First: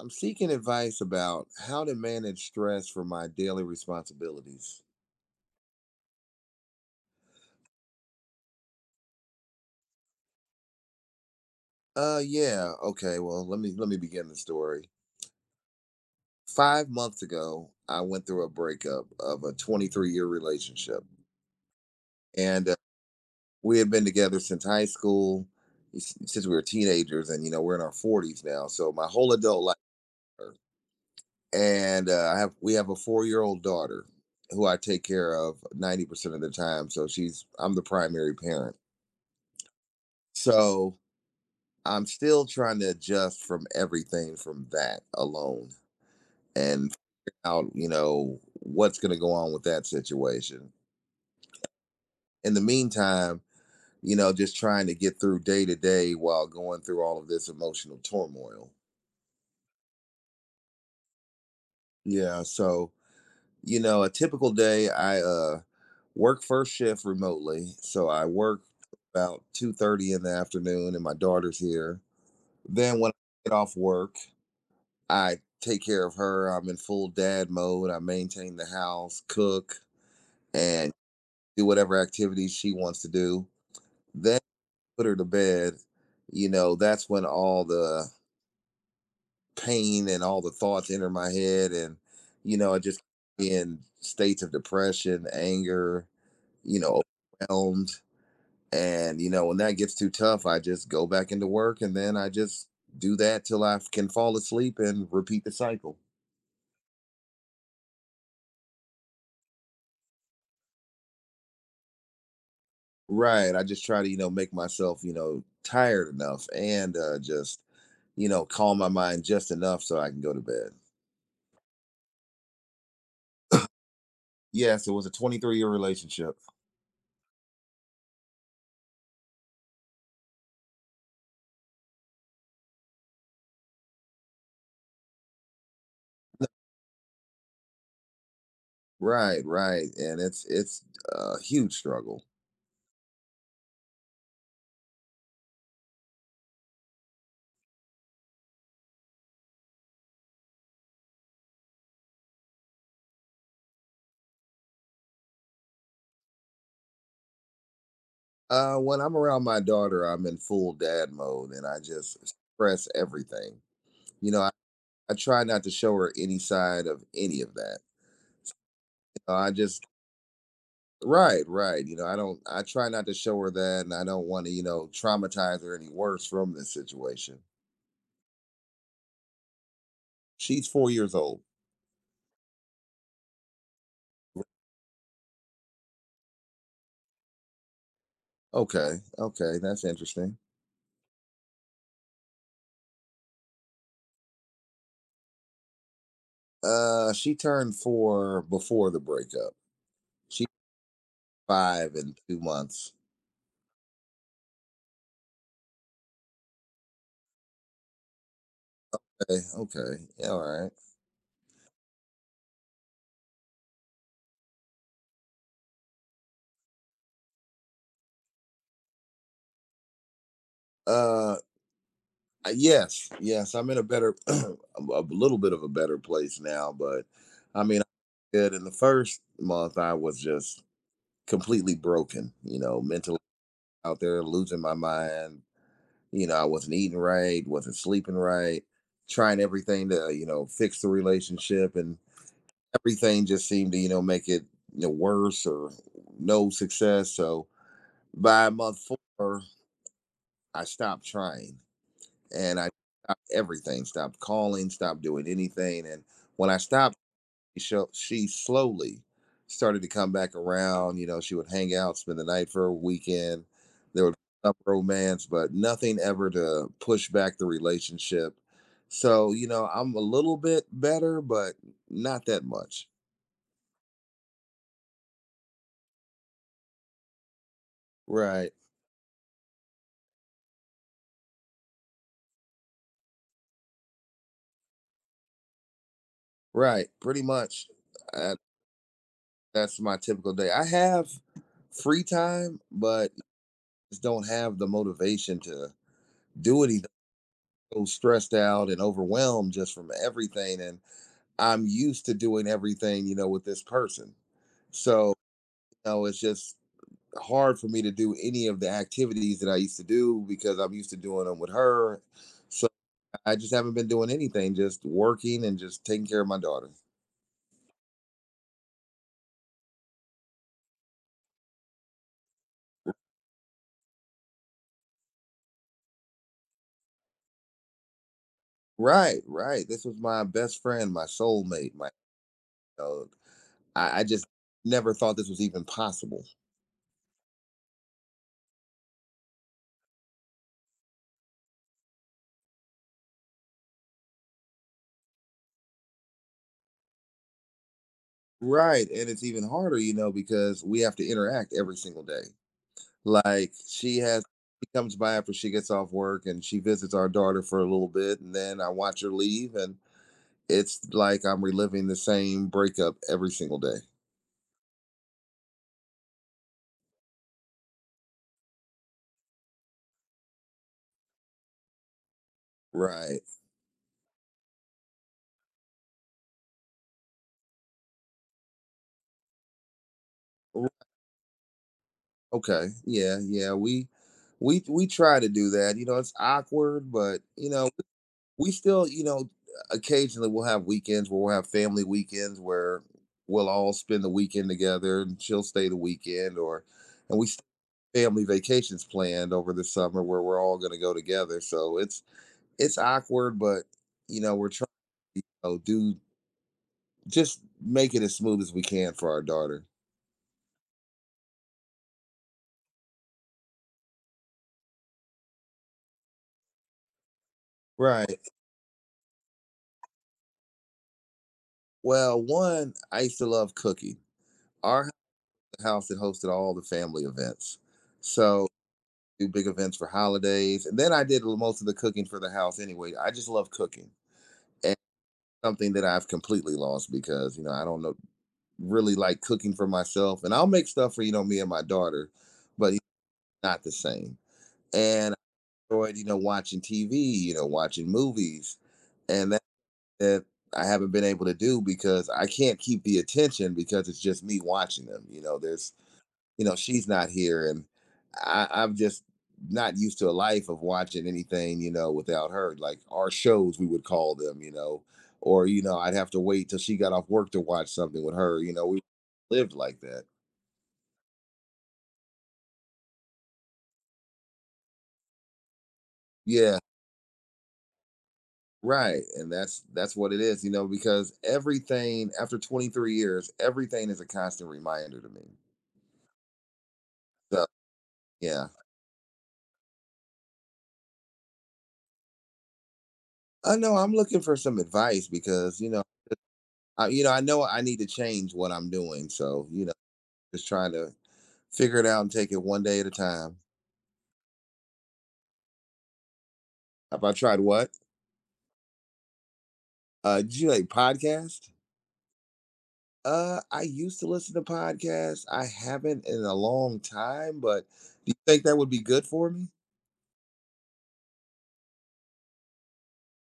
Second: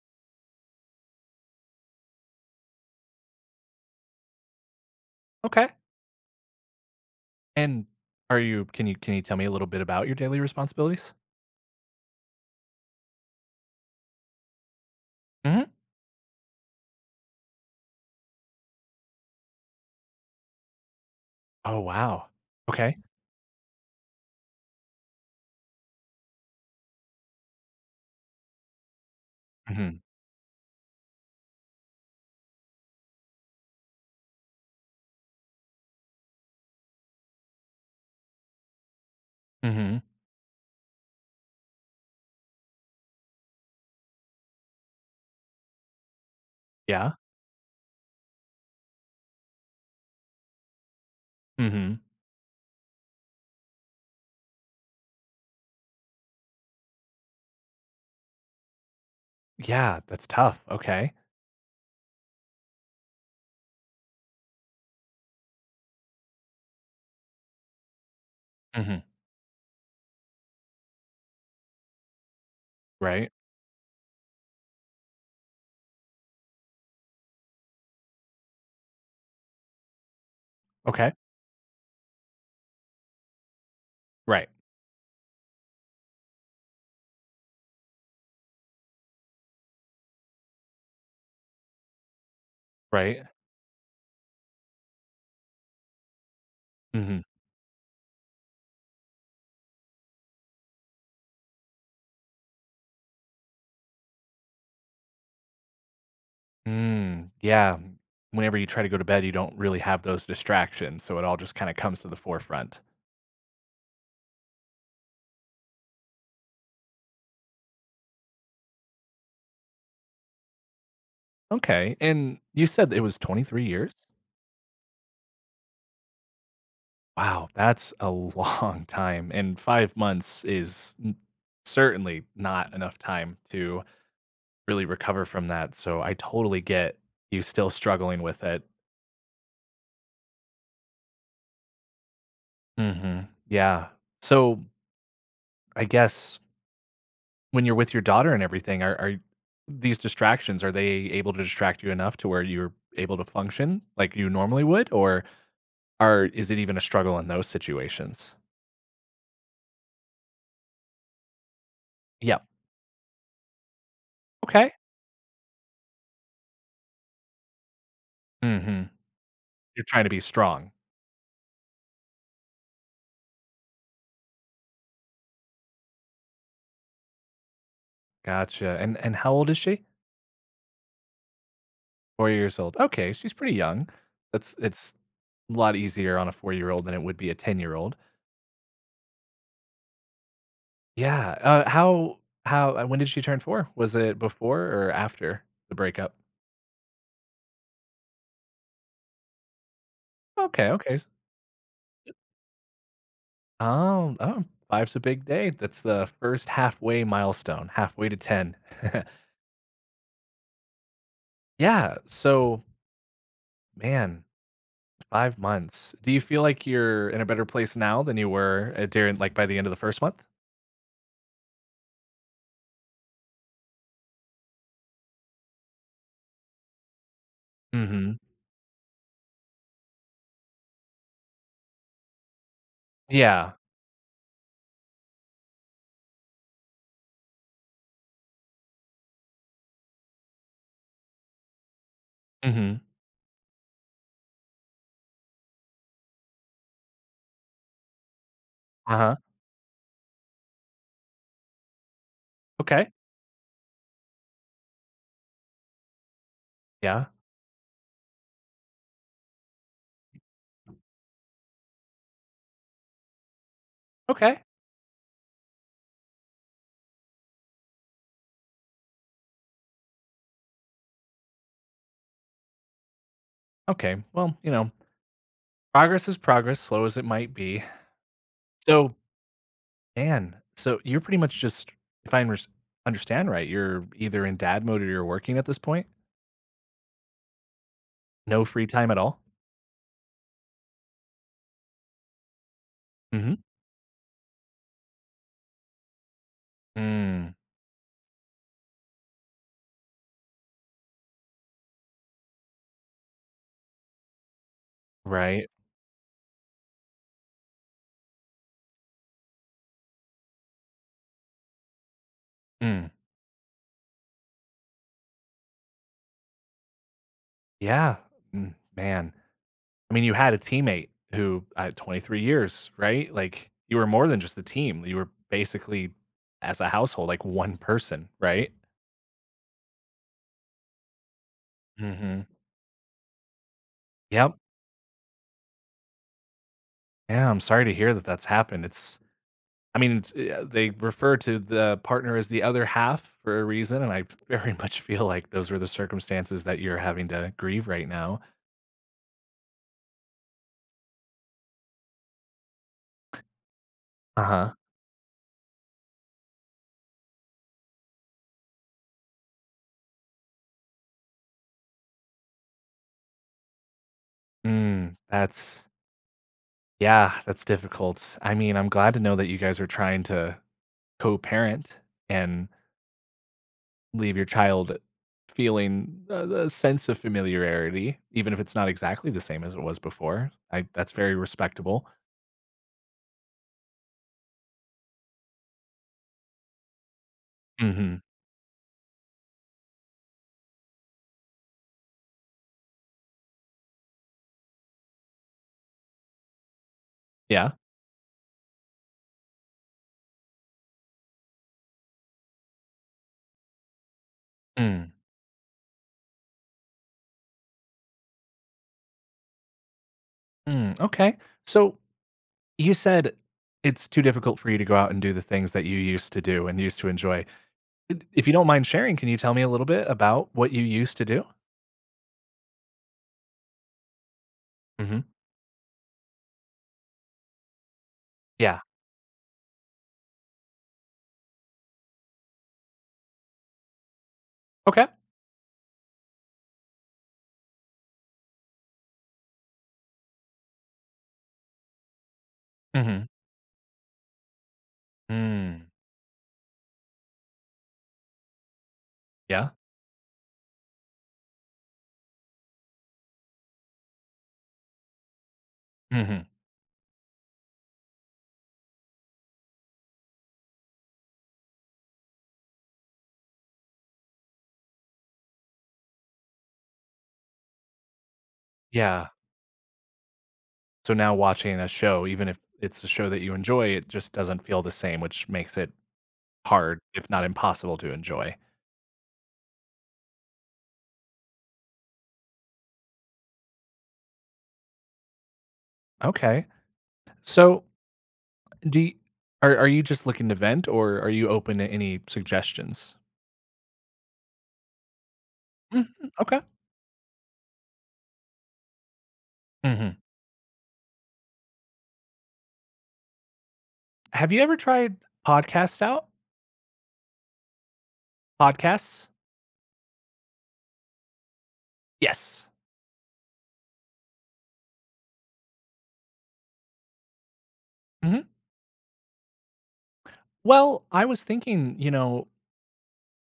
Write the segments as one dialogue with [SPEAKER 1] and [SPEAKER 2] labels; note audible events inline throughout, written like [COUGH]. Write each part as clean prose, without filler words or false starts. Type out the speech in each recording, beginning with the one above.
[SPEAKER 1] I'm seeking advice about how to manage stress for my daily responsibilities.
[SPEAKER 2] Okay. And are you can you can you tell me a little bit about your daily responsibilities?
[SPEAKER 1] Yeah, okay. Well, let me begin the story.
[SPEAKER 2] Mhm.
[SPEAKER 1] 5 months ago, I went through a breakup of a 23-year relationship.
[SPEAKER 2] Oh, wow.
[SPEAKER 1] And
[SPEAKER 2] Okay.
[SPEAKER 1] We had been together since high school, since we were teenagers, and you know, we're in our 40s now. So my whole adult life,
[SPEAKER 2] Mhm.
[SPEAKER 1] uh, and I have we have a 4-year-old daughter who I take care of 90% of the time. So she's I'm the primary parent.
[SPEAKER 2] Mhm.
[SPEAKER 1] So I'm still trying to adjust from everything from that alone and
[SPEAKER 2] Yeah.
[SPEAKER 1] figure out, you know, what's going to go on with that situation.
[SPEAKER 2] Mhm.
[SPEAKER 1] In the meantime, you know, just trying to get through day to day while going through all of this emotional turmoil.
[SPEAKER 2] Yeah, that's tough. Okay.
[SPEAKER 1] Yeah. So, you know, a typical day, I work first shift remotely. So I work
[SPEAKER 2] Mhm.
[SPEAKER 1] about 2:30 in the afternoon and my daughter's here. Then when
[SPEAKER 2] Right.
[SPEAKER 1] I get off work, I take care of her. I'm in full dad mode. I maintain the house, cook, and
[SPEAKER 2] Okay.
[SPEAKER 1] do whatever activities she wants to do. Then
[SPEAKER 2] Right.
[SPEAKER 1] put her to bed. You know, that's when all the pain and all the thoughts enter my head. And, you know, I just
[SPEAKER 2] Right.
[SPEAKER 1] in states of depression, anger, you know,
[SPEAKER 2] Mhm.
[SPEAKER 1] overwhelmed. And, you know, when that gets too tough, I just go back into work and then I just do that till I can fall asleep and repeat the cycle.
[SPEAKER 2] Mm, yeah. Whenever you try to go to bed, you don't really have those distractions, so it all just kind of comes to the forefront.
[SPEAKER 1] Right. I just try to, you know, make myself, you know, tired enough, and just, you know, calm my mind just enough so I can go to bed.
[SPEAKER 2] Okay. And you said it was 23 years?
[SPEAKER 1] Yes, it was a 23-year relationship.
[SPEAKER 2] Wow, that's a [LAUGHS] long time. And five months is n- certainly not enough time to really recover from that. So I totally get you still struggling with it.
[SPEAKER 1] Right, right. And it's a huge struggle.
[SPEAKER 2] Mhm. Yeah. So, I guess when you're with your daughter and everything, are these distractions, are they able to distract you enough to where you're able to function like you normally would? Or are is it even a struggle in those situations?
[SPEAKER 1] When I'm around my daughter, I'm in full dad mode and I just
[SPEAKER 2] Yep.
[SPEAKER 1] stress everything. You know,
[SPEAKER 2] Okay.
[SPEAKER 1] I try not to show her any side of any of that.
[SPEAKER 2] Mhm.
[SPEAKER 1] You I
[SPEAKER 2] You're
[SPEAKER 1] just
[SPEAKER 2] trying to be strong.
[SPEAKER 1] Right, right. You know, I try not to show her that, and I don't want to, you know, traumatize her any worse from this situation.
[SPEAKER 2] Gotcha. And how old is she?
[SPEAKER 1] She's 4 years old.
[SPEAKER 2] 4 years old. Okay, she's pretty young. That's it's a lot easier on a four-year-old than it would be a ten-year-old.
[SPEAKER 1] Okay, okay, that's interesting.
[SPEAKER 2] Yeah. How when did she turn 4? Was it before or after the breakup?
[SPEAKER 1] She turned four before the breakup. She's
[SPEAKER 2] Okay, okay.
[SPEAKER 1] five in 2 months.
[SPEAKER 2] Oh, five's a big day. That's the first halfway milestone, halfway to 10.
[SPEAKER 1] Okay, okay, yeah, all right.
[SPEAKER 2] [LAUGHS] Yeah. So, man, 5 months. Do you feel like you're in a better place now than you were during, like, by the end of the first month?
[SPEAKER 1] Uh, yes, yes, I'm in a better, [CLEARS THROAT] a little bit of a better place now. But I mean,
[SPEAKER 2] Mm-hmm.
[SPEAKER 1] good in the first month. I was just completely broken, you know, mentally
[SPEAKER 2] Yeah.
[SPEAKER 1] out there, losing my mind. You know, I wasn't eating right, wasn't sleeping right, trying everything to, you know, fix the relationship, and
[SPEAKER 2] Mm-hmm.
[SPEAKER 1] everything just seemed to you know make it you know worse or no success. So by month
[SPEAKER 2] Uh-huh.
[SPEAKER 1] four, I stopped trying, and I
[SPEAKER 2] Okay.
[SPEAKER 1] stopped everything, stopped calling, stopped doing anything. And when I stopped,
[SPEAKER 2] Yeah.
[SPEAKER 1] she slowly started to come back around. You know, she would hang out, spend the night for a weekend. There would
[SPEAKER 2] Okay.
[SPEAKER 1] be some romance, but nothing ever to push back the relationship. So you know, I'm a little bit better, but not that much.
[SPEAKER 2] Okay. Well, you know, progress is progress, slow as it might be.
[SPEAKER 1] Right.
[SPEAKER 2] So, man, so you're pretty much just, if I under- understand right, you're either in dad mode or you're working at this point.
[SPEAKER 1] Right, pretty much. Uh,
[SPEAKER 2] No free time at all.
[SPEAKER 1] that's my typical day. I have free time, but
[SPEAKER 2] Mhm.
[SPEAKER 1] just don't have the motivation to do anything.
[SPEAKER 2] Mm,
[SPEAKER 1] So stressed out and overwhelmed just from everything, and I'm used to doing everything, you know, with this person. So, you
[SPEAKER 2] right.
[SPEAKER 1] know, it's just hard for me to do any of the activities that I used to do because I'm used to doing them with her. So
[SPEAKER 2] Mm,
[SPEAKER 1] I just haven't been doing anything, just working and just taking care of my daughter.
[SPEAKER 2] yeah. Mm, man. I mean, you had a teammate who at 23 years, right? Like, you were more than just the team. You were basically, as a household, like one person, right?
[SPEAKER 1] Right, right. This was my best friend, my soulmate, my
[SPEAKER 2] Mhm.
[SPEAKER 1] know, I just
[SPEAKER 2] Yep.
[SPEAKER 1] never thought this was even possible.
[SPEAKER 2] Yeah, I'm sorry to hear that that's happened. It's I mean, it's, they refer to the partner as the other half for a reason, and I [LAUGHS] very much feel like those were the circumstances that you're having to grieve right now.
[SPEAKER 1] Right. And it's even harder, you know, because we have to interact every single day. Like
[SPEAKER 2] Uh-huh.
[SPEAKER 1] she comes by after she gets off work, and she visits our daughter for a little bit, and then I watch her leave, and it's like I'm reliving the same breakup every single day.
[SPEAKER 2] Mm, that's Yeah, that's difficult. I mean, I'm glad to know that you guys are trying to co-parent and
[SPEAKER 1] Right.
[SPEAKER 2] leave your child feeling a sense of familiarity, even if it's not exactly the same as it was before. I
[SPEAKER 1] R-
[SPEAKER 2] That's very respectable.
[SPEAKER 1] Okay. Yeah, yeah. We try to do that. You know, it's awkward, but you know,
[SPEAKER 2] Hmm.
[SPEAKER 1] we still, you know, occasionally we'll have weekends where we'll have family weekends where we'll all spend the weekend together and she'll stay the weekend, or and we still
[SPEAKER 2] Yeah.
[SPEAKER 1] have family vacations planned over the summer where we're all going to go together. So it's awkward, but you know, we're trying
[SPEAKER 2] Mm,
[SPEAKER 1] to do just make it as smooth as we can for our daughter.
[SPEAKER 2] mm, okay. So you said it's too difficult for you to go out and do the things that you used to do and used to enjoy.
[SPEAKER 1] Right.
[SPEAKER 2] If you don't mind sharing, can you tell me a little bit about what you used to do?
[SPEAKER 1] Well, one, I used to love cooking. Our
[SPEAKER 2] Hmm.
[SPEAKER 1] house had hosted all the family events. So
[SPEAKER 2] Yeah.
[SPEAKER 1] do big events for holidays. And then I did most of the cooking for the house anyway. I just love cooking, and
[SPEAKER 2] Okay.
[SPEAKER 1] something that I've completely lost because, you know, I don't know really like cooking for myself. And I'll make stuff for, you know, me and my daughter, but it's
[SPEAKER 2] Hmm.
[SPEAKER 1] not the same. And
[SPEAKER 2] Mm,
[SPEAKER 1] I enjoyed, you know, watching TV, you know, watching movies. And that,
[SPEAKER 2] yeah.
[SPEAKER 1] that I haven't been able to do because I can't keep the attention because it's just me watching them. You know, there's
[SPEAKER 2] Hmm.
[SPEAKER 1] you know she's not here, and I'm just not used to a life of watching anything, you know, without her. Like our shows, we would call them, you know, or you know, I'd have to wait till she got off work to watch something with her. You know, we
[SPEAKER 2] Yeah.
[SPEAKER 1] lived like that.
[SPEAKER 2] So now watching a show, even if it's a show that you enjoy, it just doesn't feel the same, which makes it
[SPEAKER 1] Yeah,
[SPEAKER 2] hard, if not impossible, to enjoy.
[SPEAKER 1] right. And that's what it is, you know, because everything after 23 years, everything is a constant reminder to me.
[SPEAKER 2] Okay.
[SPEAKER 1] So
[SPEAKER 2] So
[SPEAKER 1] yeah,
[SPEAKER 2] do you, are you just looking to vent, or are you open to any suggestions?
[SPEAKER 1] I know I'm looking for some advice because you know,
[SPEAKER 2] Mhm. Okay.
[SPEAKER 1] I, you know, I know I need to change what I'm doing. So you
[SPEAKER 2] Hmm.
[SPEAKER 1] Just trying to figure it out and take it one day at a time.
[SPEAKER 2] Have you ever tried podcasts out?
[SPEAKER 1] Have I tried what?
[SPEAKER 2] Podcasts?
[SPEAKER 1] Did you like podcast?
[SPEAKER 2] Yes.
[SPEAKER 1] I used to listen to podcasts. I haven't in a long time, but do you
[SPEAKER 2] Hmm.
[SPEAKER 1] think that would be good for me?
[SPEAKER 2] Well, I was thinking, you know,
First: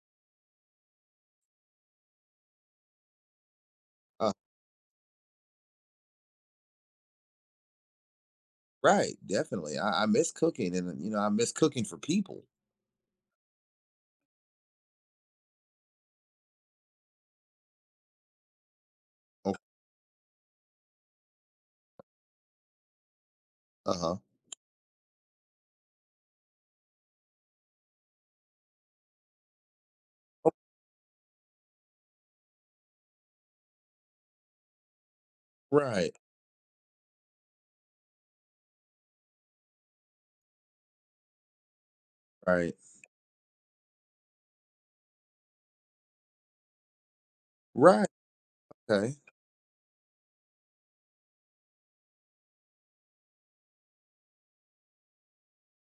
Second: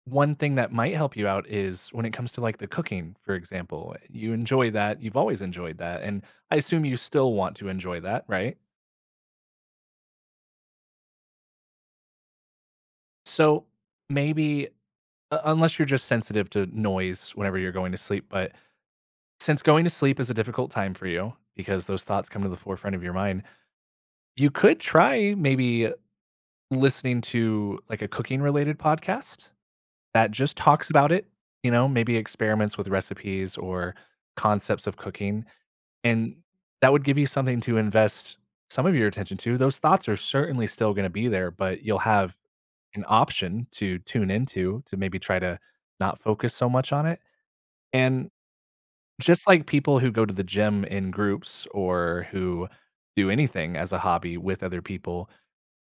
[SPEAKER 2] one thing that might help you out is when it comes to like the cooking, for example,
[SPEAKER 1] Uh,
[SPEAKER 2] you enjoy that. You've always enjoyed that. And I assume you still want to enjoy that, right?
[SPEAKER 1] right, definitely. I miss cooking, and you know, I miss cooking for people.
[SPEAKER 2] So maybe, unless you're just sensitive to noise whenever you're going to sleep, but
[SPEAKER 1] Uh
[SPEAKER 2] since going to sleep is a difficult time for you because those thoughts come to the forefront of your mind,
[SPEAKER 1] huh.
[SPEAKER 2] you could try maybe listening to like a cooking related podcast that just talks about it, you know, maybe experiments with recipes or concepts of cooking.
[SPEAKER 1] Right,
[SPEAKER 2] And that would give you something to invest some of your attention to. Those thoughts are certainly still gonna be there, but you'll have
[SPEAKER 1] right,
[SPEAKER 2] an option to tune into to maybe try to not focus so much on it.
[SPEAKER 1] right.
[SPEAKER 2] And
[SPEAKER 1] Okay,
[SPEAKER 2] just like people who go to the gym in groups or who do anything as a hobby with other people,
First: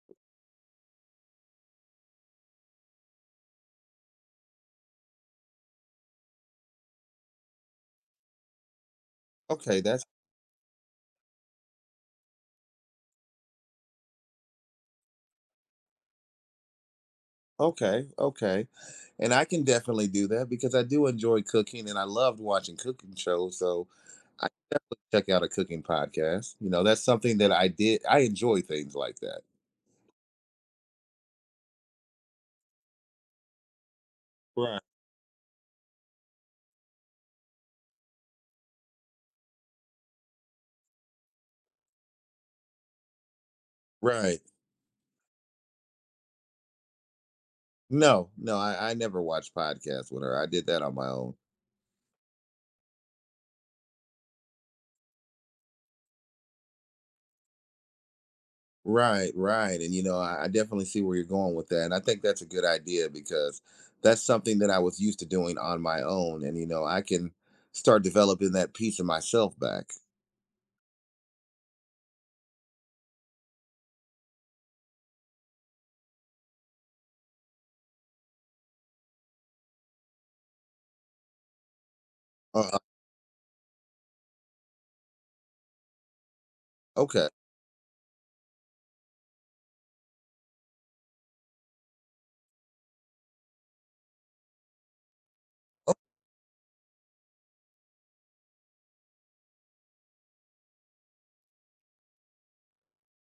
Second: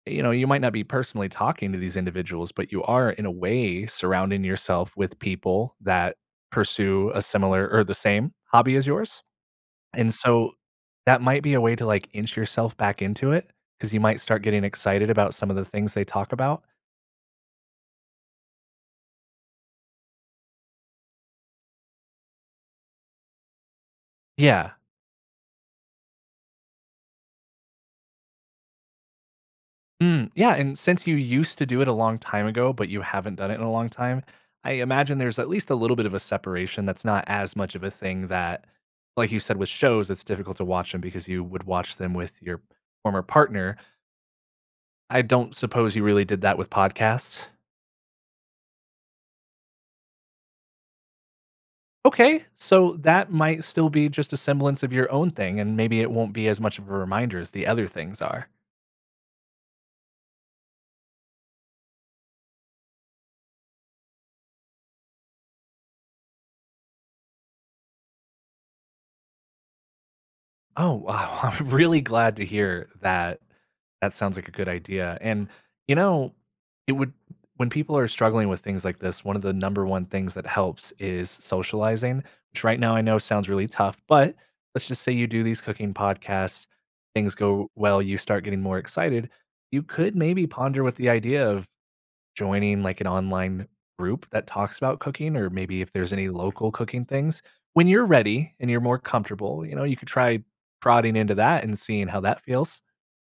[SPEAKER 2] you know, you might not be personally talking to these individuals, but you are in a way surrounding yourself with people that pursue a similar or the same hobby as yours.
[SPEAKER 1] okay. That's
[SPEAKER 2] And so that might be a way to, like, inch yourself back into it, because you might start getting excited about some of the things they talk about.
[SPEAKER 1] Okay, okay. And I can definitely do that because I do enjoy cooking, and I loved watching cooking shows. So
[SPEAKER 2] Yeah.
[SPEAKER 1] check out a cooking podcast. You know, that's something that I did. I enjoy things like that.
[SPEAKER 2] Mm, yeah, and since you used to do it a long time ago, but you haven't done it in a long time, I
[SPEAKER 1] Right.
[SPEAKER 2] imagine there's at least a little bit of a separation that's not as much of a thing that, like you said with shows, it's difficult to watch them because you would watch them with your former partner.
[SPEAKER 1] Right.
[SPEAKER 2] I don't suppose you really did that with podcasts?
[SPEAKER 1] No, no, I never watched podcasts with her. I did that on my own.
[SPEAKER 2] Okay, so that might still be just a semblance of your own thing, and maybe it won't be as much of a reminder as the other things are.
[SPEAKER 1] Right, right. And you know, I definitely see where you're going with that. And I think that's a good idea because that's something that I was used to doing on my own. And you know, I can start developing that piece of myself back.
[SPEAKER 2] Oh, wow. [LAUGHS] I'm really glad to hear that. That sounds like a good idea. And, you know, it would, when people are struggling with things like this, one of the number one things that helps is socializing, which right
[SPEAKER 1] Uh,
[SPEAKER 2] now I know sounds really tough, but let's just say you do these cooking podcasts,
[SPEAKER 1] Okay.
[SPEAKER 2] things go well, you start getting more excited. You could maybe ponder with the idea of joining like an online group that talks about cooking, or maybe if there's any local cooking things when you're ready and you're more comfortable, you know, you could try prodding into that and seeing how that feels.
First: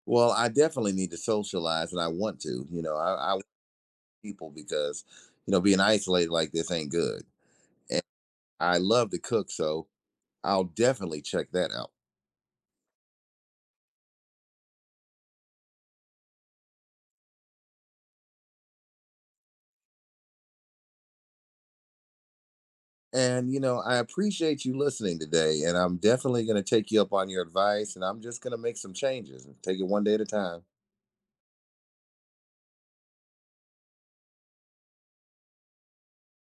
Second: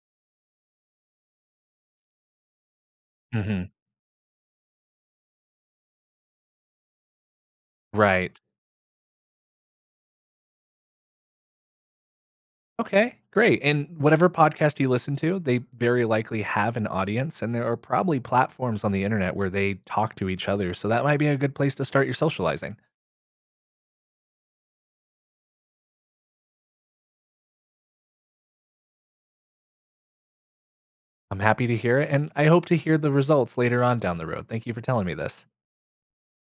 [SPEAKER 1] Well, I definitely need to socialize, and I want to. You know, I want
[SPEAKER 2] Hmm.
[SPEAKER 1] people because, you know, being isolated like this ain't good.
[SPEAKER 2] Right.
[SPEAKER 1] I love to cook, so I'll definitely check that out.
[SPEAKER 2] Okay, great. And whatever podcast you listen to, they very likely have an audience, and there are probably platforms on the internet where they talk to each other, so that might be a good place to start your socializing.
[SPEAKER 1] And, you know, I appreciate you listening today, and I'm definitely going to take you up on your advice, and I'm just going to make some changes and take it one day at a time.
[SPEAKER 2] I'm happy to hear it, and I hope to hear the results later on down the road. Thank you for telling me this.